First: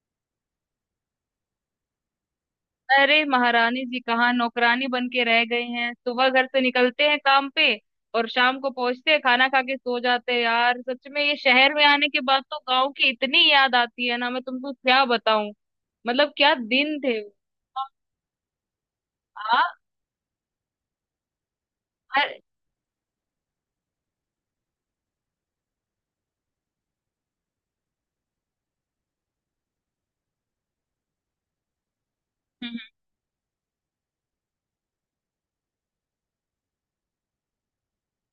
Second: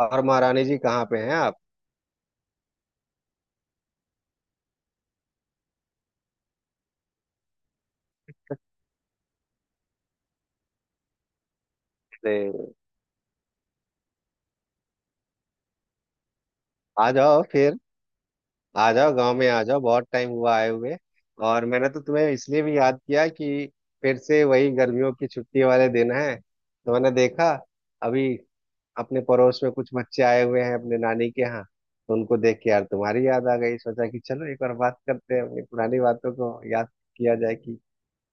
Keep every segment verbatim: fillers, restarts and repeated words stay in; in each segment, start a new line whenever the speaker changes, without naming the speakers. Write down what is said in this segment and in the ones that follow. और महारानी जी कहाँ पे हैं आप?
अरे महारानी जी कहाँ नौकरानी बन के रह गई हैं। सुबह घर से निकलते हैं काम पे और शाम को पहुंचते हैं, खाना खा के सो जाते हैं। यार सच में ये शहर में आने के बाद
अरे,
तो गांव की इतनी याद आती है ना, मैं तुमको क्या बताऊं। मतलब क्या दिन
आ
थे वो।
जाओ फिर। आ जाओ गांव में आ
आ,
जाओ, बहुत टाइम हुआ आए हुए। और मैंने तो तुम्हें
अरे
इसलिए भी याद किया कि फिर से वही गर्मियों की छुट्टी वाले दिन है, तो मैंने देखा अभी अपने पड़ोस में कुछ बच्चे आए हुए हैं अपने नानी के यहाँ, तो उनको देख
हम्म,
के
हम्म।
यार तुम्हारी याद आ गई। सोचा कि चलो एक बार बात करते हैं, अपनी पुरानी बातों को याद किया जाए कि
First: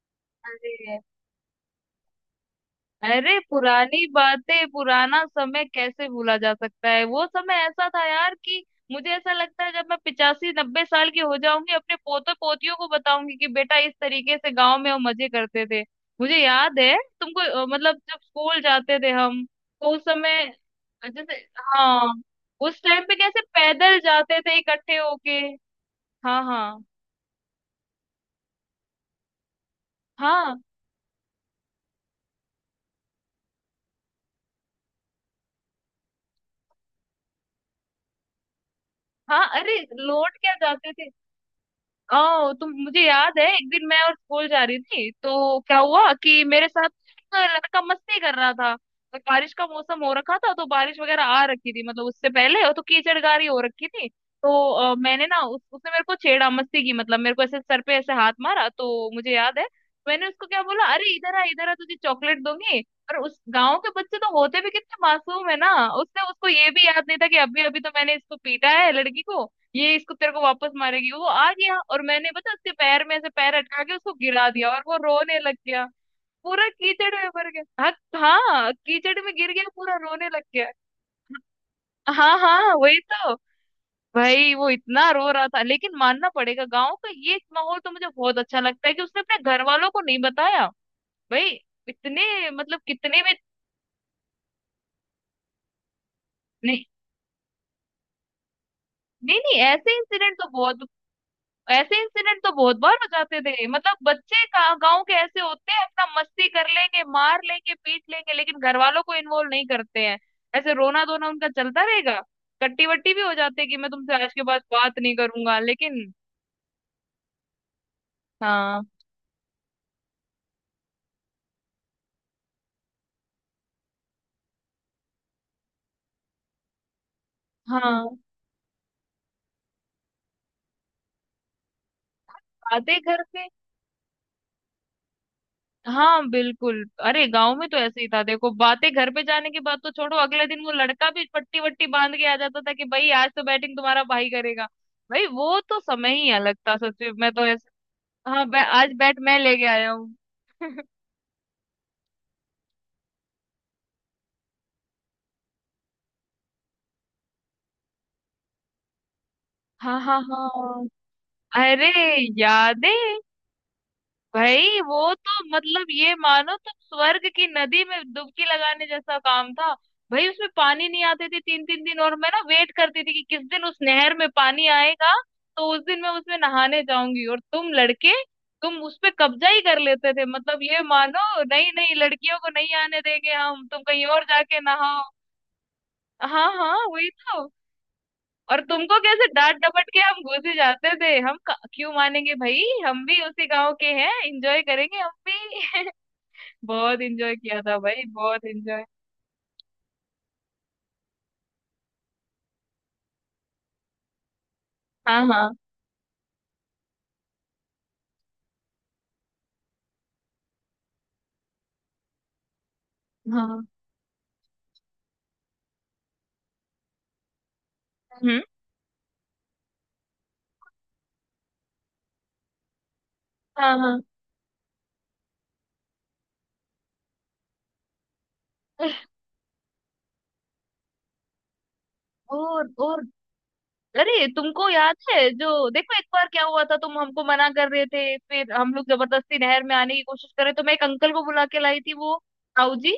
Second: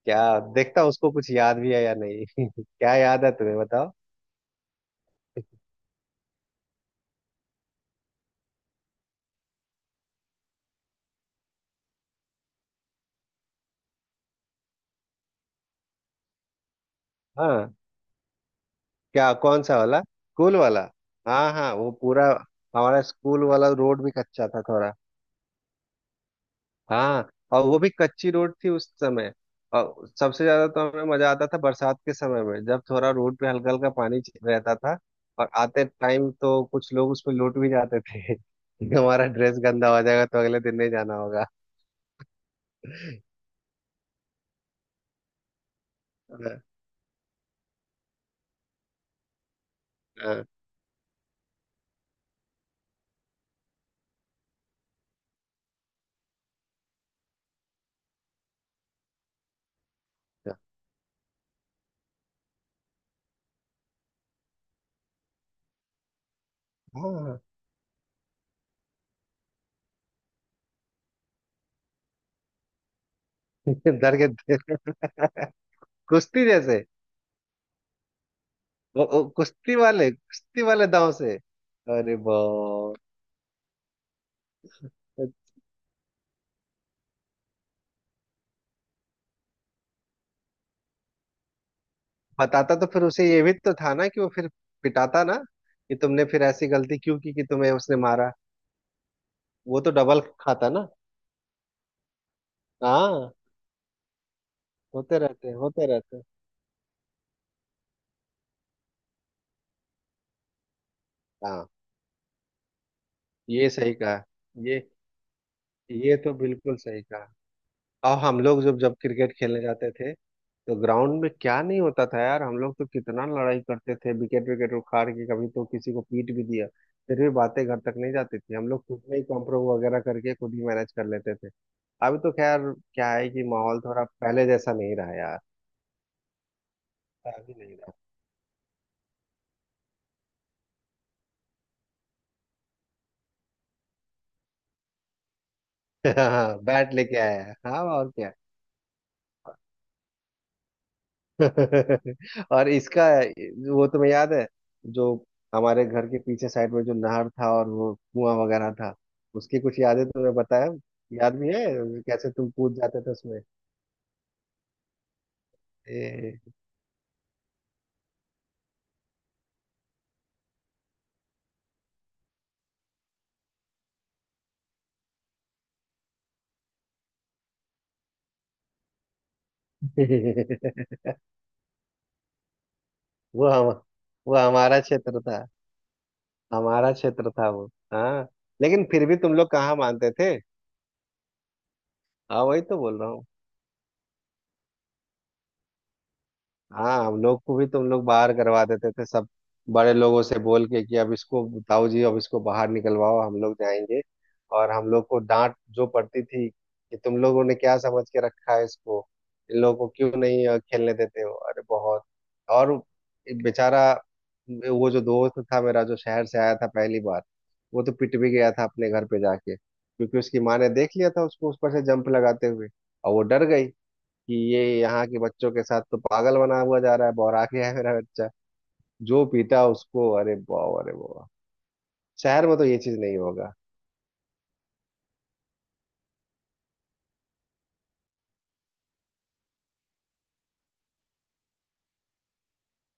क्या देखता
अरे
उसको कुछ याद भी है या नहीं। क्या याद है
अरे
तुम्हें, बताओ।
पुरानी बातें, पुराना समय कैसे भूला जा सकता है। वो समय ऐसा था यार कि मुझे ऐसा लगता है, जब मैं पिचासी नब्बे साल की हो जाऊंगी अपने पोते पोतियों को बताऊंगी कि बेटा इस तरीके से गांव में हम मजे करते थे। मुझे याद है तुमको अ,
हाँ,
मतलब जब स्कूल जाते थे
क्या?
हम
कौन सा
तो
वाला?
उस समय
स्कूल वाला?
जैसे,
हाँ हाँ, वो
हाँ,
पूरा
उस
हमारा
टाइम पे कैसे
स्कूल वाला
पैदल
रोड भी
जाते
कच्चा
थे
था थोड़ा।
इकट्ठे होके। हाँ हाँ।
हाँ, और वो भी कच्ची रोड थी उस समय। और सबसे
हाँ
ज्यादा तो हमें मजा आता था बरसात के समय में, जब थोड़ा रोड पे हल्का हल्का पानी च- रहता था। और आते टाइम तो कुछ लोग उसमें लौट भी जाते थे कि हमारा
हाँ।
ड्रेस
अरे
गंदा हो जाएगा
लौट
तो
क्या
अगले दिन नहीं
जाते थे।
जाना होगा।
ओ तुम, मुझे याद है, एक दिन मैं और स्कूल जा रही थी तो क्या हुआ कि
हाँ
मेरे साथ एक लड़का मस्ती कर रहा था। तो बारिश का मौसम हो रखा
हाँ,
था, तो बारिश वगैरह आ रखी थी मतलब उससे पहले, और तो कीचड़ गारी हो रखी थी। तो अ, मैंने ना उस, उसने मेरे को छेड़ा मस्ती की। मतलब मेरे को ऐसे सर पे ऐसे हाथ मारा, तो मुझे याद है मैंने उसको क्या बोला, अरे इधर आ इधर आ तुझे चॉकलेट दूंगी। और उस गांव के बच्चे तो होते भी कितने मासूम है ना, उसने उसको ये भी याद नहीं था कि
हाँ।
अभी अभी तो मैंने इसको पीटा है लड़की को, ये इसको तेरे को वापस मारेगी। वो आ गया और मैंने पता उसके पैर में ऐसे पैर अटका के उसको
डर के
गिरा दिया
थे।
और वो रोने लग गया।
कुश्ती
पूरा
जैसे।
कीचड़ में भर गया, हाँ। हाँ
वो,
कीचड़
वो
में गिर गया,
कुश्ती
पूरा
वाले,
रोने लग
कुश्ती
गया।
वाले दांव से, अरे
हाँ हाँ
बाप।
वही तो। भाई वो इतना रो रहा था, लेकिन मानना पड़ेगा गाँव का ये माहौल तो मुझे बहुत अच्छा लगता है कि उसने अपने घर वालों को नहीं बताया। भाई इतने
बताता
मतलब
तो फिर
कितने
उसे
में।
ये भी तो था ना कि वो फिर पिटाता ना, कि तुमने फिर ऐसी
नहीं
गलती क्यों की कि तुम्हें उसने मारा।
नहीं, नहीं
वो तो
ऐसे
डबल
इंसिडेंट तो
खाता
बहुत,
ना।
ऐसे इंसिडेंट तो बहुत बार हो
हाँ,
जाते थे। मतलब बच्चे का- गांव के
होते
ऐसे
रहते हैं,
होते हैं,
होते
अपना
रहते हैं।
मस्ती कर लेंगे, मार लेंगे, पीट लेंगे, लेकिन घर वालों को इन्वॉल्व नहीं करते हैं। ऐसे रोना धोना उनका
हाँ,
चलता रहेगा, कट्टी वट्टी भी हो जाते हैं
ये
कि मैं
सही
तुमसे
कहा।
आज के बाद
ये
बात नहीं करूंगा, लेकिन
ये तो बिल्कुल सही कहा। और हम लोग जब
हाँ
जब क्रिकेट खेलने जाते थे, तो ग्राउंड में क्या नहीं होता था यार। हम लोग तो कितना लड़ाई करते थे, विकेट विकेट उखाड़ के कभी तो किसी को पीट भी दिया। फिर भी बातें घर तक नहीं
हाँ।
जाती थी, हम लोग खुद में ही कॉम्प्रो वगैरह करके खुद ही मैनेज कर लेते थे। अभी तो खैर
बातें
क्या
घर
है कि
पे,
माहौल थोड़ा पहले जैसा नहीं रहा यार।
हाँ बिल्कुल। अरे
अभी
गांव में तो
नहीं
ऐसे ही था देखो, बातें घर पे जाने की बात तो छोड़ो, अगले दिन वो लड़का भी पट्टी वट्टी बांध के आ जाता था कि भाई आज तो बैटिंग तुम्हारा भाई करेगा। भाई वो तो समय ही
रहा।
अलग था,
बैट
सच में।
लेके
मैं
आया
तो
है।
ऐसे
हाँ, और क्या।
हाँ, बै, आज बैट मैं लेके आया हूँ।
और इसका, वो तुम्हें याद है जो हमारे घर के पीछे साइड में जो नहर था और वो कुआं वगैरह था? उसकी कुछ
हाँ
यादें
हाँ
तुम्हें बताया?
हाँ।
याद भी है
अरे
कैसे तुम कूद
यादें,
जाते थे उसमें?
भाई वो तो मतलब ये
ए,
मानो तुम स्वर्ग की नदी में डुबकी लगाने जैसा काम था। भाई उसमें पानी नहीं आते थे तीन तीन दिन, और मैं ना वेट करती थी कि किस दिन उस नहर में पानी आएगा। तो उस दिन मैं उसमें नहाने जाऊंगी और तुम लड़के, तुम उस पे कब्जा ही कर लेते थे। मतलब ये मानो, नहीं नहीं लड़कियों को नहीं आने देंगे
वो
हम,
हम,
तुम कहीं और
वो
जाके
हमारा
नहाओ।
क्षेत्र था।
हाँ हाँ
हमारा
वही
क्षेत्र था
तो।
वो। हाँ।
और
लेकिन
तुमको
फिर भी
कैसे
तुम लोग
डांट
कहाँ
डपट के
मानते
हम
थे।
घुस ही जाते थे। हम क- क्यों मानेंगे
हाँ,
भाई,
वही तो बोल
हम
रहा
भी
हूँ।
उसी गांव के हैं, एंजॉय करेंगे हम भी।
हाँ,
बहुत
हम
एंजॉय
लोग को
किया
भी
था
तुम लोग
भाई,
बाहर
बहुत
करवा
एंजॉय।
देते थे सब, बड़े लोगों से बोल के कि अब इसको, ताऊ जी अब इसको बाहर निकलवाओ हम लोग जाएंगे। और हम लोग को
हाँ हाँ
डांट जो पड़ती थी कि तुम लोगों ने क्या समझ के रखा है इसको, इन लोगों को क्यों नहीं अ, खेलने देते हो अरे बहुत। और एक
हाँ।
बेचारा, वो जो दोस्त था मेरा जो शहर से आया था पहली बार, वो तो पिट भी
हम्म।
गया था अपने घर पे जाके क्योंकि उसकी माँ ने देख लिया था उसको ऊपर से जंप लगाते हुए। और वो डर गई
हाँ हाँ।
कि ये यहाँ के बच्चों के साथ तो पागल बना हुआ जा रहा है, बौरा गया है मेरा बच्चा। जो पीता है उसको, अरे वाह अरे वाह, शहर में तो
और
ये चीज
और
नहीं होगा।
अरे तुमको याद है जो, देखो एक बार क्या हुआ था, तुम हमको मना कर रहे थे, फिर हम लोग जबरदस्ती नहर में आने की कोशिश कर रहे, तो मैं एक अंकल को बुला के लाई थी, वो ताऊ जी।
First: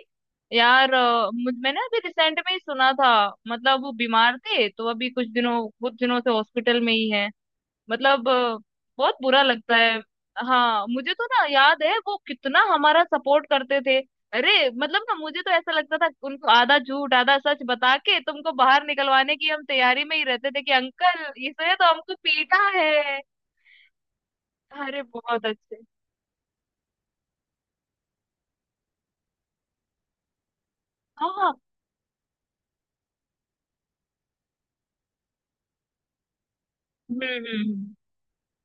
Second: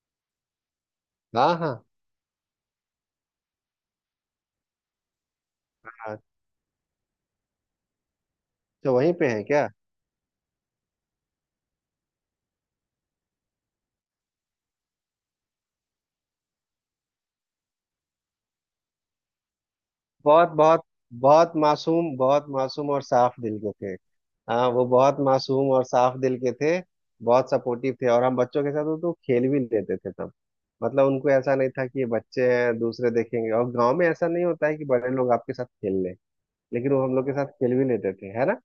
यार अ, मुझ
हाँ हाँ,
मैंने अभी रिसेंट में ही सुना था, मतलब वो बीमार थे, तो अभी कुछ दिनों कुछ
हाँ।
दिनों से हॉस्पिटल में ही है। मतलब अ,
तो वहीं
बहुत
पे
बुरा
है क्या?
लगता है। हाँ मुझे तो ना याद है वो कितना हमारा सपोर्ट करते थे। अरे मतलब ना मुझे तो ऐसा लगता था उनको आधा झूठ आधा सच बता के तुमको बाहर निकलवाने की हम तैयारी में ही
बहुत
रहते थे कि
बहुत,
अंकल
बहुत
इसने तो हमको
मासूम, बहुत
पीटा
मासूम और
है।
साफ दिल के थे। हाँ, वो
अरे
बहुत
बहुत
मासूम
अच्छे।
और साफ दिल के थे। बहुत सपोर्टिव थे, और हम बच्चों के साथ वो तो खेल भी लेते थे तब। मतलब उनको
हाँ
ऐसा नहीं था कि ये बच्चे हैं, दूसरे देखेंगे, और गांव में ऐसा नहीं होता है कि बड़े लोग आपके साथ खेल लें। लेकिन वो हम
हम्म
लोग के
हम्म
साथ खेल भी
हम्म।
लेते थे, है ना।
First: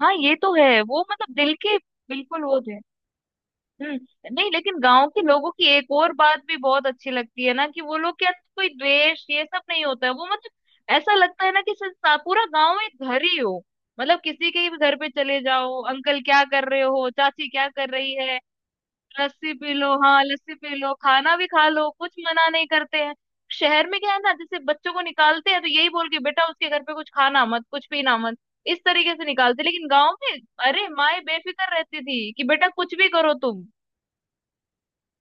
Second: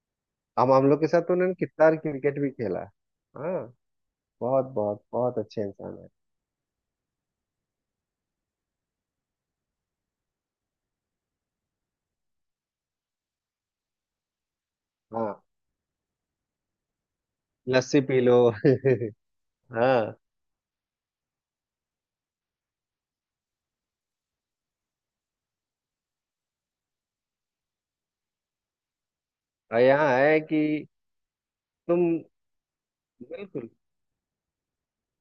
हाँ ये तो
हम
है
हम लोग
वो,
के साथ तो
मतलब दिल
उन्होंने
के
कितना क्रिकेट
बिल्कुल
भी
वो थे।
खेला है। हाँ,
हम्म। नहीं
बहुत
लेकिन
बहुत,
गांव के
बहुत
लोगों
अच्छे
की एक
इंसान है।
और बात भी बहुत अच्छी लगती है ना कि वो लोग के अंदर कोई द्वेष ये सब नहीं होता है। वो मतलब ऐसा लगता है ना कि संसा- पूरा गांव एक घर ही हो। मतलब किसी के भी घर पे
हाँ,
चले जाओ, अंकल क्या कर रहे हो, चाची क्या कर
लस्सी
रही
पी लो।
है, लस्सी पी लो,
हाँ,
हाँ लस्सी पी लो, खाना भी खा लो, कुछ मना नहीं करते हैं। शहर में क्या है ना, जैसे बच्चों को निकालते हैं तो यही बोल के, बेटा उसके घर पे कुछ खाना मत कुछ पीना मत, इस तरीके से निकालते,
और
लेकिन
यहाँ
गांव में
है कि
अरे माए बेफिक्र रहती
तुम,
थी कि बेटा कुछ भी करो तुम।
बिल्कुल,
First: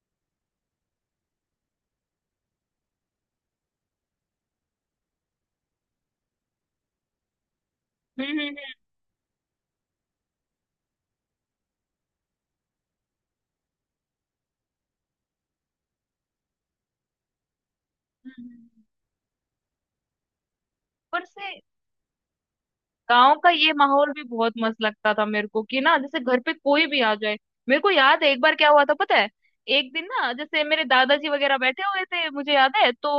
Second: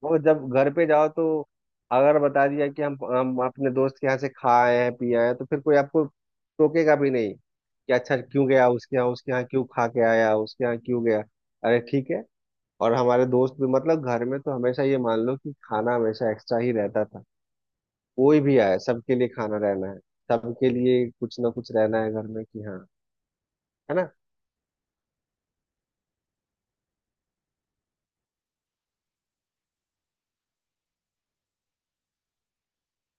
वो जब घर पे जाओ तो अगर बता दिया कि हम हम अपने दोस्त के यहाँ से खा आए हैं पी आए हैं तो फिर कोई आपको टोकेगा भी नहीं कि अच्छा
हम्म
क्यों
हम्म,
गया उसके यहाँ, उसके यहाँ क्यों खा के आया, उसके यहाँ क्यों गया। अरे ठीक है। और हमारे दोस्त भी, मतलब घर में तो हमेशा ये मान लो कि खाना हमेशा एक्स्ट्रा ही रहता था। कोई
हम्म,
भी आए
हम्म।
सबके लिए खाना रहना है, सबके लिए
ऊपर
कुछ ना
से
कुछ रहना है घर में, कि हाँ,
गांव का ये
है ना।
माहौल भी बहुत मस्त लगता था मेरे को कि ना, जैसे घर पे कोई भी आ जाए। मेरे को याद है एक बार क्या हुआ था पता है। एक दिन ना जैसे मेरे दादाजी वगैरह बैठे हुए थे, मुझे याद है। तो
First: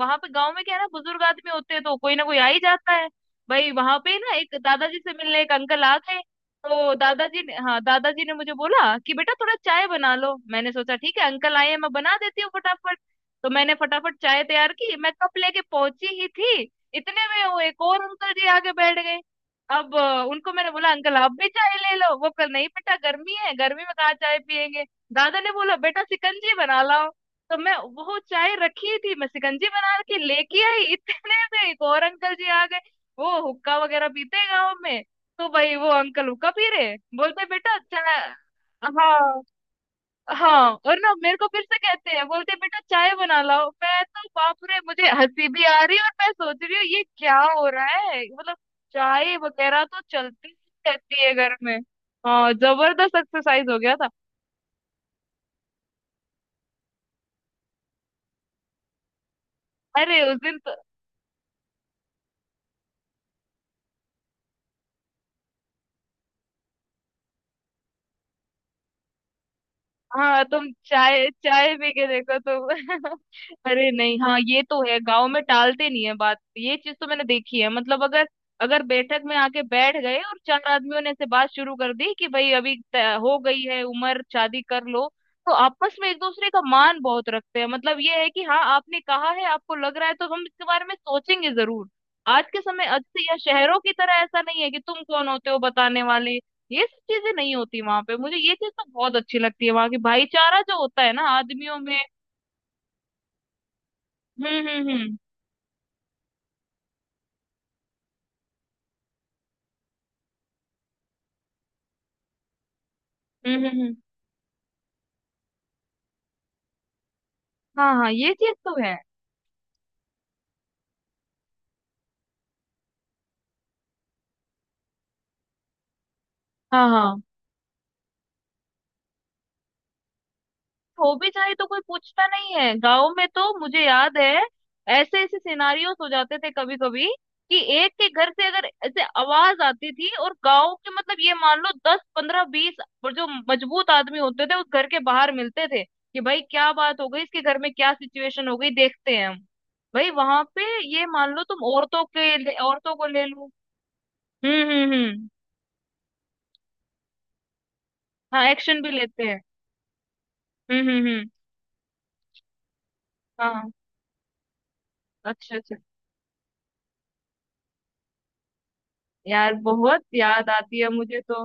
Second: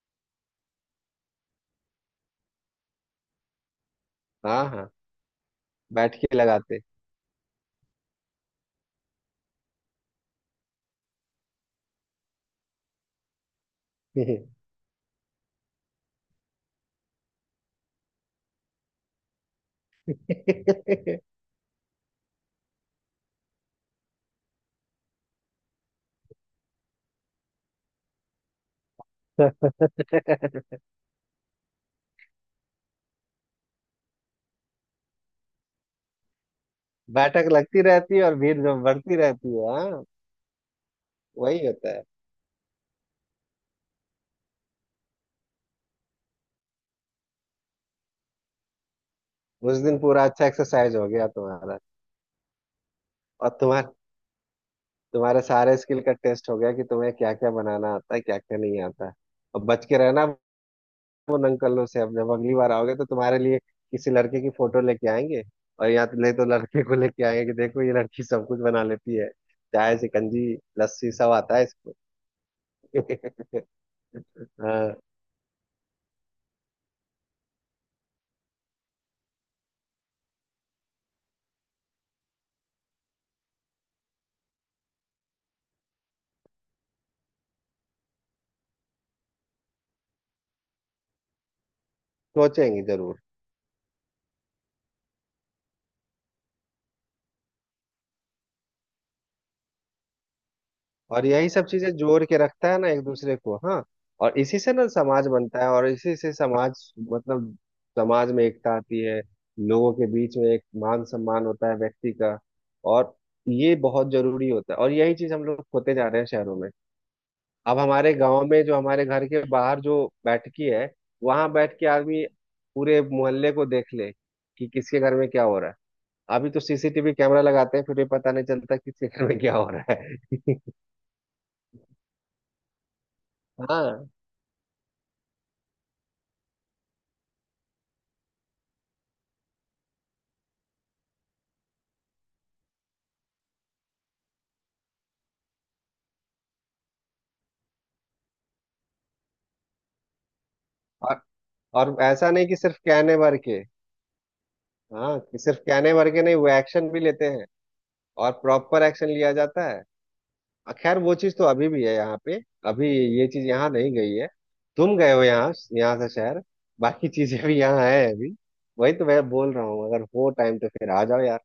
वहां पे गांव में क्या है ना, बुजुर्ग आदमी होते हैं तो कोई ना कोई आ ही जाता है। भाई वहां पे ना एक
हाँ हाँ,
दादाजी से मिलने एक अंकल आ
बैठ
गए।
के लगाते।
तो दादाजी ने, हाँ दादाजी ने मुझे बोला कि बेटा थोड़ा चाय बना लो। मैंने सोचा ठीक है अंकल आए हैं, मैं बना देती हूँ फटाफट। तो मैंने फटाफट चाय तैयार की, मैं कप लेके पहुंची ही थी, इतने में वो एक और अंकल जी आगे बैठ गए। अब अ, उनको मैंने बोला अंकल आप भी चाय ले लो, वो कल नहीं बेटा गर्मी है, गर्मी में कहाँ चाय पियेंगे। दादा ने बोला बेटा शिकंजी बना लाओ। तो मैं, वो चाय रखी थी, मैं शिकंजी बना के लेके आई, इतने में एक और अंकल जी आ गए। वो हुक्का वगैरह पीते हैं गाँव में। तो भाई वो अंकल हुक्का पी रहे, बोलते
बैठक
बेटा
लगती रहती है
चाय।
और भीड़ जो बढ़ती
हाँ
रहती है, हाँ।
हाँ और ना मेरे को फिर
वही
से
होता है।
कहते हैं, बोलते हैं, बेटा चाय बना लाओ। मैं तो बाप रे, मुझे हंसी भी आ रही है और मैं सोच रही हूँ ये क्या हो रहा है मतलब। चाय
उस
वगैरह
दिन
तो
पूरा अच्छा
चलती ही
एक्सरसाइज हो
रहती
गया
है घर में।
तुम्हारा।
हाँ जबरदस्त
और
एक्सरसाइज हो
तुम्हार
गया था।
तुम्हारे सारे स्किल का टेस्ट हो गया, कि तुम्हें क्या क्या बनाना आता है क्या क्या नहीं आता। और बच के
अरे
रहना
उस दिन
उन अंकलों से, अब जब अगली बार आओगे तो तुम्हारे लिए किसी लड़के की फोटो लेके आएंगे। और यहाँ तो नहीं तो लड़के को लेके आएंगे, कि देखो ये लड़की सब कुछ बना लेती है, चाय
हाँ,
शिकंजी
तुम
लस्सी
चाय
सब आता है
चाय पी
इसको।
के देखो तुम। अरे नहीं हाँ ये तो
हाँ,
है, गांव में टालते नहीं है बात, ये चीज तो मैंने देखी है। मतलब अगर, अगर बैठक में आके बैठ गए और चार आदमियों ने ऐसे बात शुरू कर दी कि भाई अभी त- हो गई है उम्र शादी कर लो, तो आपस में एक दूसरे का मान बहुत रखते हैं। मतलब ये है कि हाँ आपने कहा है, आपको लग रहा है तो हम इसके बारे में सोचेंगे जरूर। आज के
सोचेंगे
समय आज
जरूर।
से, यह शहरों की तरह ऐसा नहीं है कि तुम कौन होते हो बताने वाले, ये सब चीजें नहीं होती वहां पे। मुझे ये चीज ना बहुत अच्छी लगती है, वहां की भाईचारा जो होता है
और
ना
यही सब
आदमियों
चीजें
में।
जोड़ के रखता है ना एक दूसरे को, हाँ। और इसी
हम्म
से ना
हम्म हम्म।
समाज बनता है, और इसी से समाज, मतलब समाज में एकता आती है, लोगों के बीच में एक मान सम्मान होता है व्यक्ति का। और
हम्म
ये
हम्म हम्म।
बहुत जरूरी होता है, और यही चीज हम लोग खोते जा रहे हैं शहरों में। अब
हाँ हाँ
हमारे
ये
गांव
चीज
में
तो
जो
है।
हमारे घर के बाहर जो बैठकी है, वहां बैठ के आदमी पूरे मोहल्ले को देख ले कि किसके घर में क्या हो रहा है। अभी तो
हाँ
सीसीटीवी
हाँ
कैमरा लगाते हैं फिर भी पता नहीं चलता किसके घर में क्या हो रहा है।
हो भी जाए तो कोई पूछता नहीं है गांव में। तो मुझे
हाँ।
याद है ऐसे ऐसे सिनारियोस हो जाते थे कभी कभी, कि एक के घर से अगर ऐसे आवाज आती थी और गांव के, मतलब ये मान लो दस पंद्रह बीस और जो मजबूत आदमी होते थे उस घर के बाहर मिलते थे कि भाई क्या बात हो गई, इसके घर में क्या सिचुएशन हो गई, देखते हैं हम। भाई वहां पे, ये
और
मान लो तुम
और
औरतों
ऐसा
के
नहीं कि
ले-
सिर्फ
औरतों को
कहने
ले
भर
लो।
के।
हम्म हम्म
हाँ,
हम्म।
कि सिर्फ कहने भर के नहीं, वो एक्शन भी लेते हैं। और
हाँ एक्शन
प्रॉपर
भी
एक्शन
लेते
लिया
हैं।
जाता है।
हम्म
खैर
हम्म
वो
हम्म।
चीज तो अभी भी है यहाँ पे, अभी ये चीज यहाँ
हाँ
नहीं गई है। तुम गए हो यहाँ,
अच्छा अच्छा।
यहाँ से शहर। बाकी चीजें भी यहाँ है अभी। वही तो मैं बोल
यार
रहा हूँ, अगर
बहुत
हो
याद
टाइम तो
आती है
फिर आ जाओ
मुझे
यार।
तो।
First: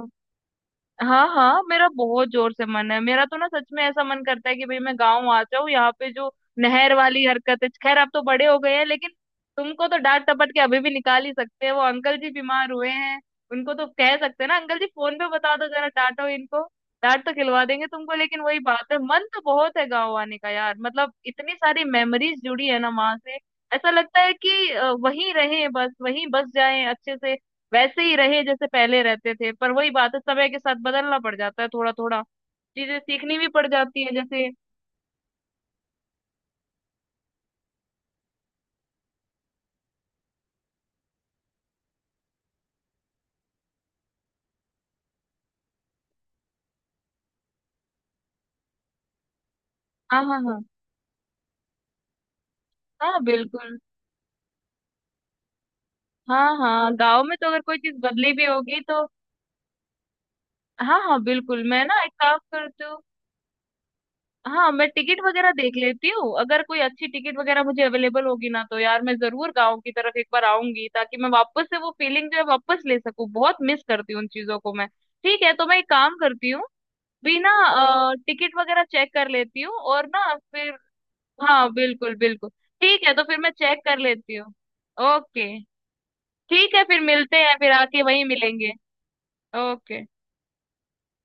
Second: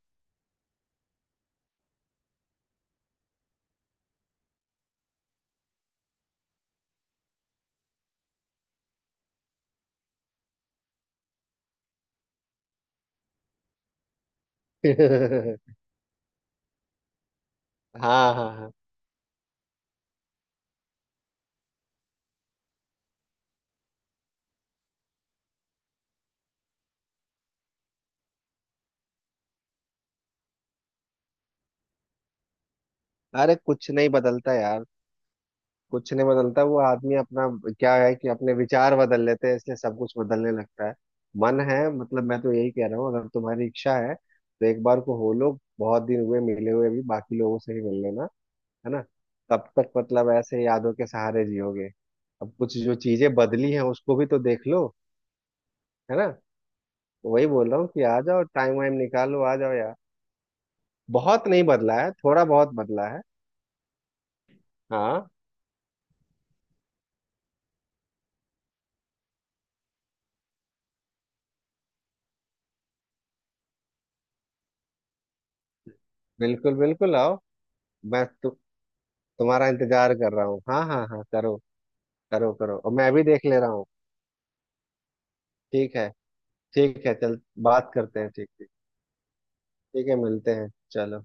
हाँ हाँ मेरा बहुत जोर से मन है। मेरा तो ना सच में ऐसा मन करता है कि भाई मैं गाँव आ जाऊँ। यहाँ पे जो नहर वाली हरकत है, खैर आप तो बड़े हो गए हैं, लेकिन तुमको तो डांट टपट के अभी भी निकाल ही सकते हैं। वो अंकल जी बीमार हुए हैं, उनको तो कह सकते हैं ना, अंकल जी फोन पे बता दो जरा, डांटो इनको, डांट तो खिलवा देंगे तुमको।
हाँ
लेकिन
हाँ
वही
हाँ।
बात है मन तो बहुत है गाँव आने का यार, मतलब इतनी सारी मेमोरीज जुड़ी है ना वहां से। ऐसा लगता है कि अ, वहीं रहें, बस वहीं बस जाएं अच्छे से, वैसे ही रहे जैसे पहले रहते थे। पर वही बात है, समय के साथ बदलना पड़ जाता है थोड़ा थोड़ा, चीजें सीखनी भी
अरे
पड़
कुछ
जाती
नहीं
है जैसे।
बदलता यार। कुछ नहीं बदलता। वो आदमी अपना, क्या है कि अपने विचार बदल लेते हैं इसलिए सब कुछ बदलने लगता है। मन है, मतलब मैं तो यही कह रहा हूँ अगर तुम्हारी इच्छा है तो एक बार को हो लो, बहुत दिन हुए मिले हुए भी, बाकी लोगों से ही मिल लेना, है ना। तब तक
हाँ
मतलब
हाँ हाँ।
ऐसे यादों के सहारे जियोगे। अब कुछ जो
हाँ
चीजें बदली
बिल्कुल।
हैं उसको भी तो देख लो, है ना।
हाँ हाँ गांव
तो
में
वही
तो अगर
बोल
कोई
रहा हूँ
चीज
कि आ
बदली
जाओ,
भी
टाइम
होगी
वाइम
तो,
निकालो, आ जाओ यार।
हाँ हाँ
बहुत
बिल्कुल।
नहीं
मैं
बदला
ना एक
है,
काम
थोड़ा बहुत
करती हूँ,
बदला है।
हाँ मैं टिकट
हाँ,
वगैरह देख लेती हूँ, अगर कोई अच्छी टिकट वगैरह मुझे अवेलेबल होगी ना, तो यार मैं जरूर गांव की तरफ एक बार आऊंगी, ताकि मैं वापस से वो फीलिंग जो है वापस ले सकूँ। बहुत मिस करती हूँ उन चीजों को मैं। ठीक है, तो मैं एक काम करती हूँ,
बिल्कुल बिल्कुल आओ।
बिना
मैं तु,
टिकट वगैरह चेक कर लेती
तुम्हारा
हूँ और
इंतजार
ना
कर रहा हूँ।
फिर,
हाँ हाँ हाँ, करो
हाँ बिल्कुल बिल्कुल।
करो करो, और
ठीक
मैं
है तो
भी
फिर
देख
मैं
ले रहा
चेक
हूँ।
कर लेती हूँ। ओके।
ठीक है।
ठीक है फिर
ठीक है,
मिलते
चल
हैं, फिर
बात
आके
करते
वहीं
हैं, ठीक ठीक।
मिलेंगे। ओके।
ठीक है, मिलते हैं, चलो।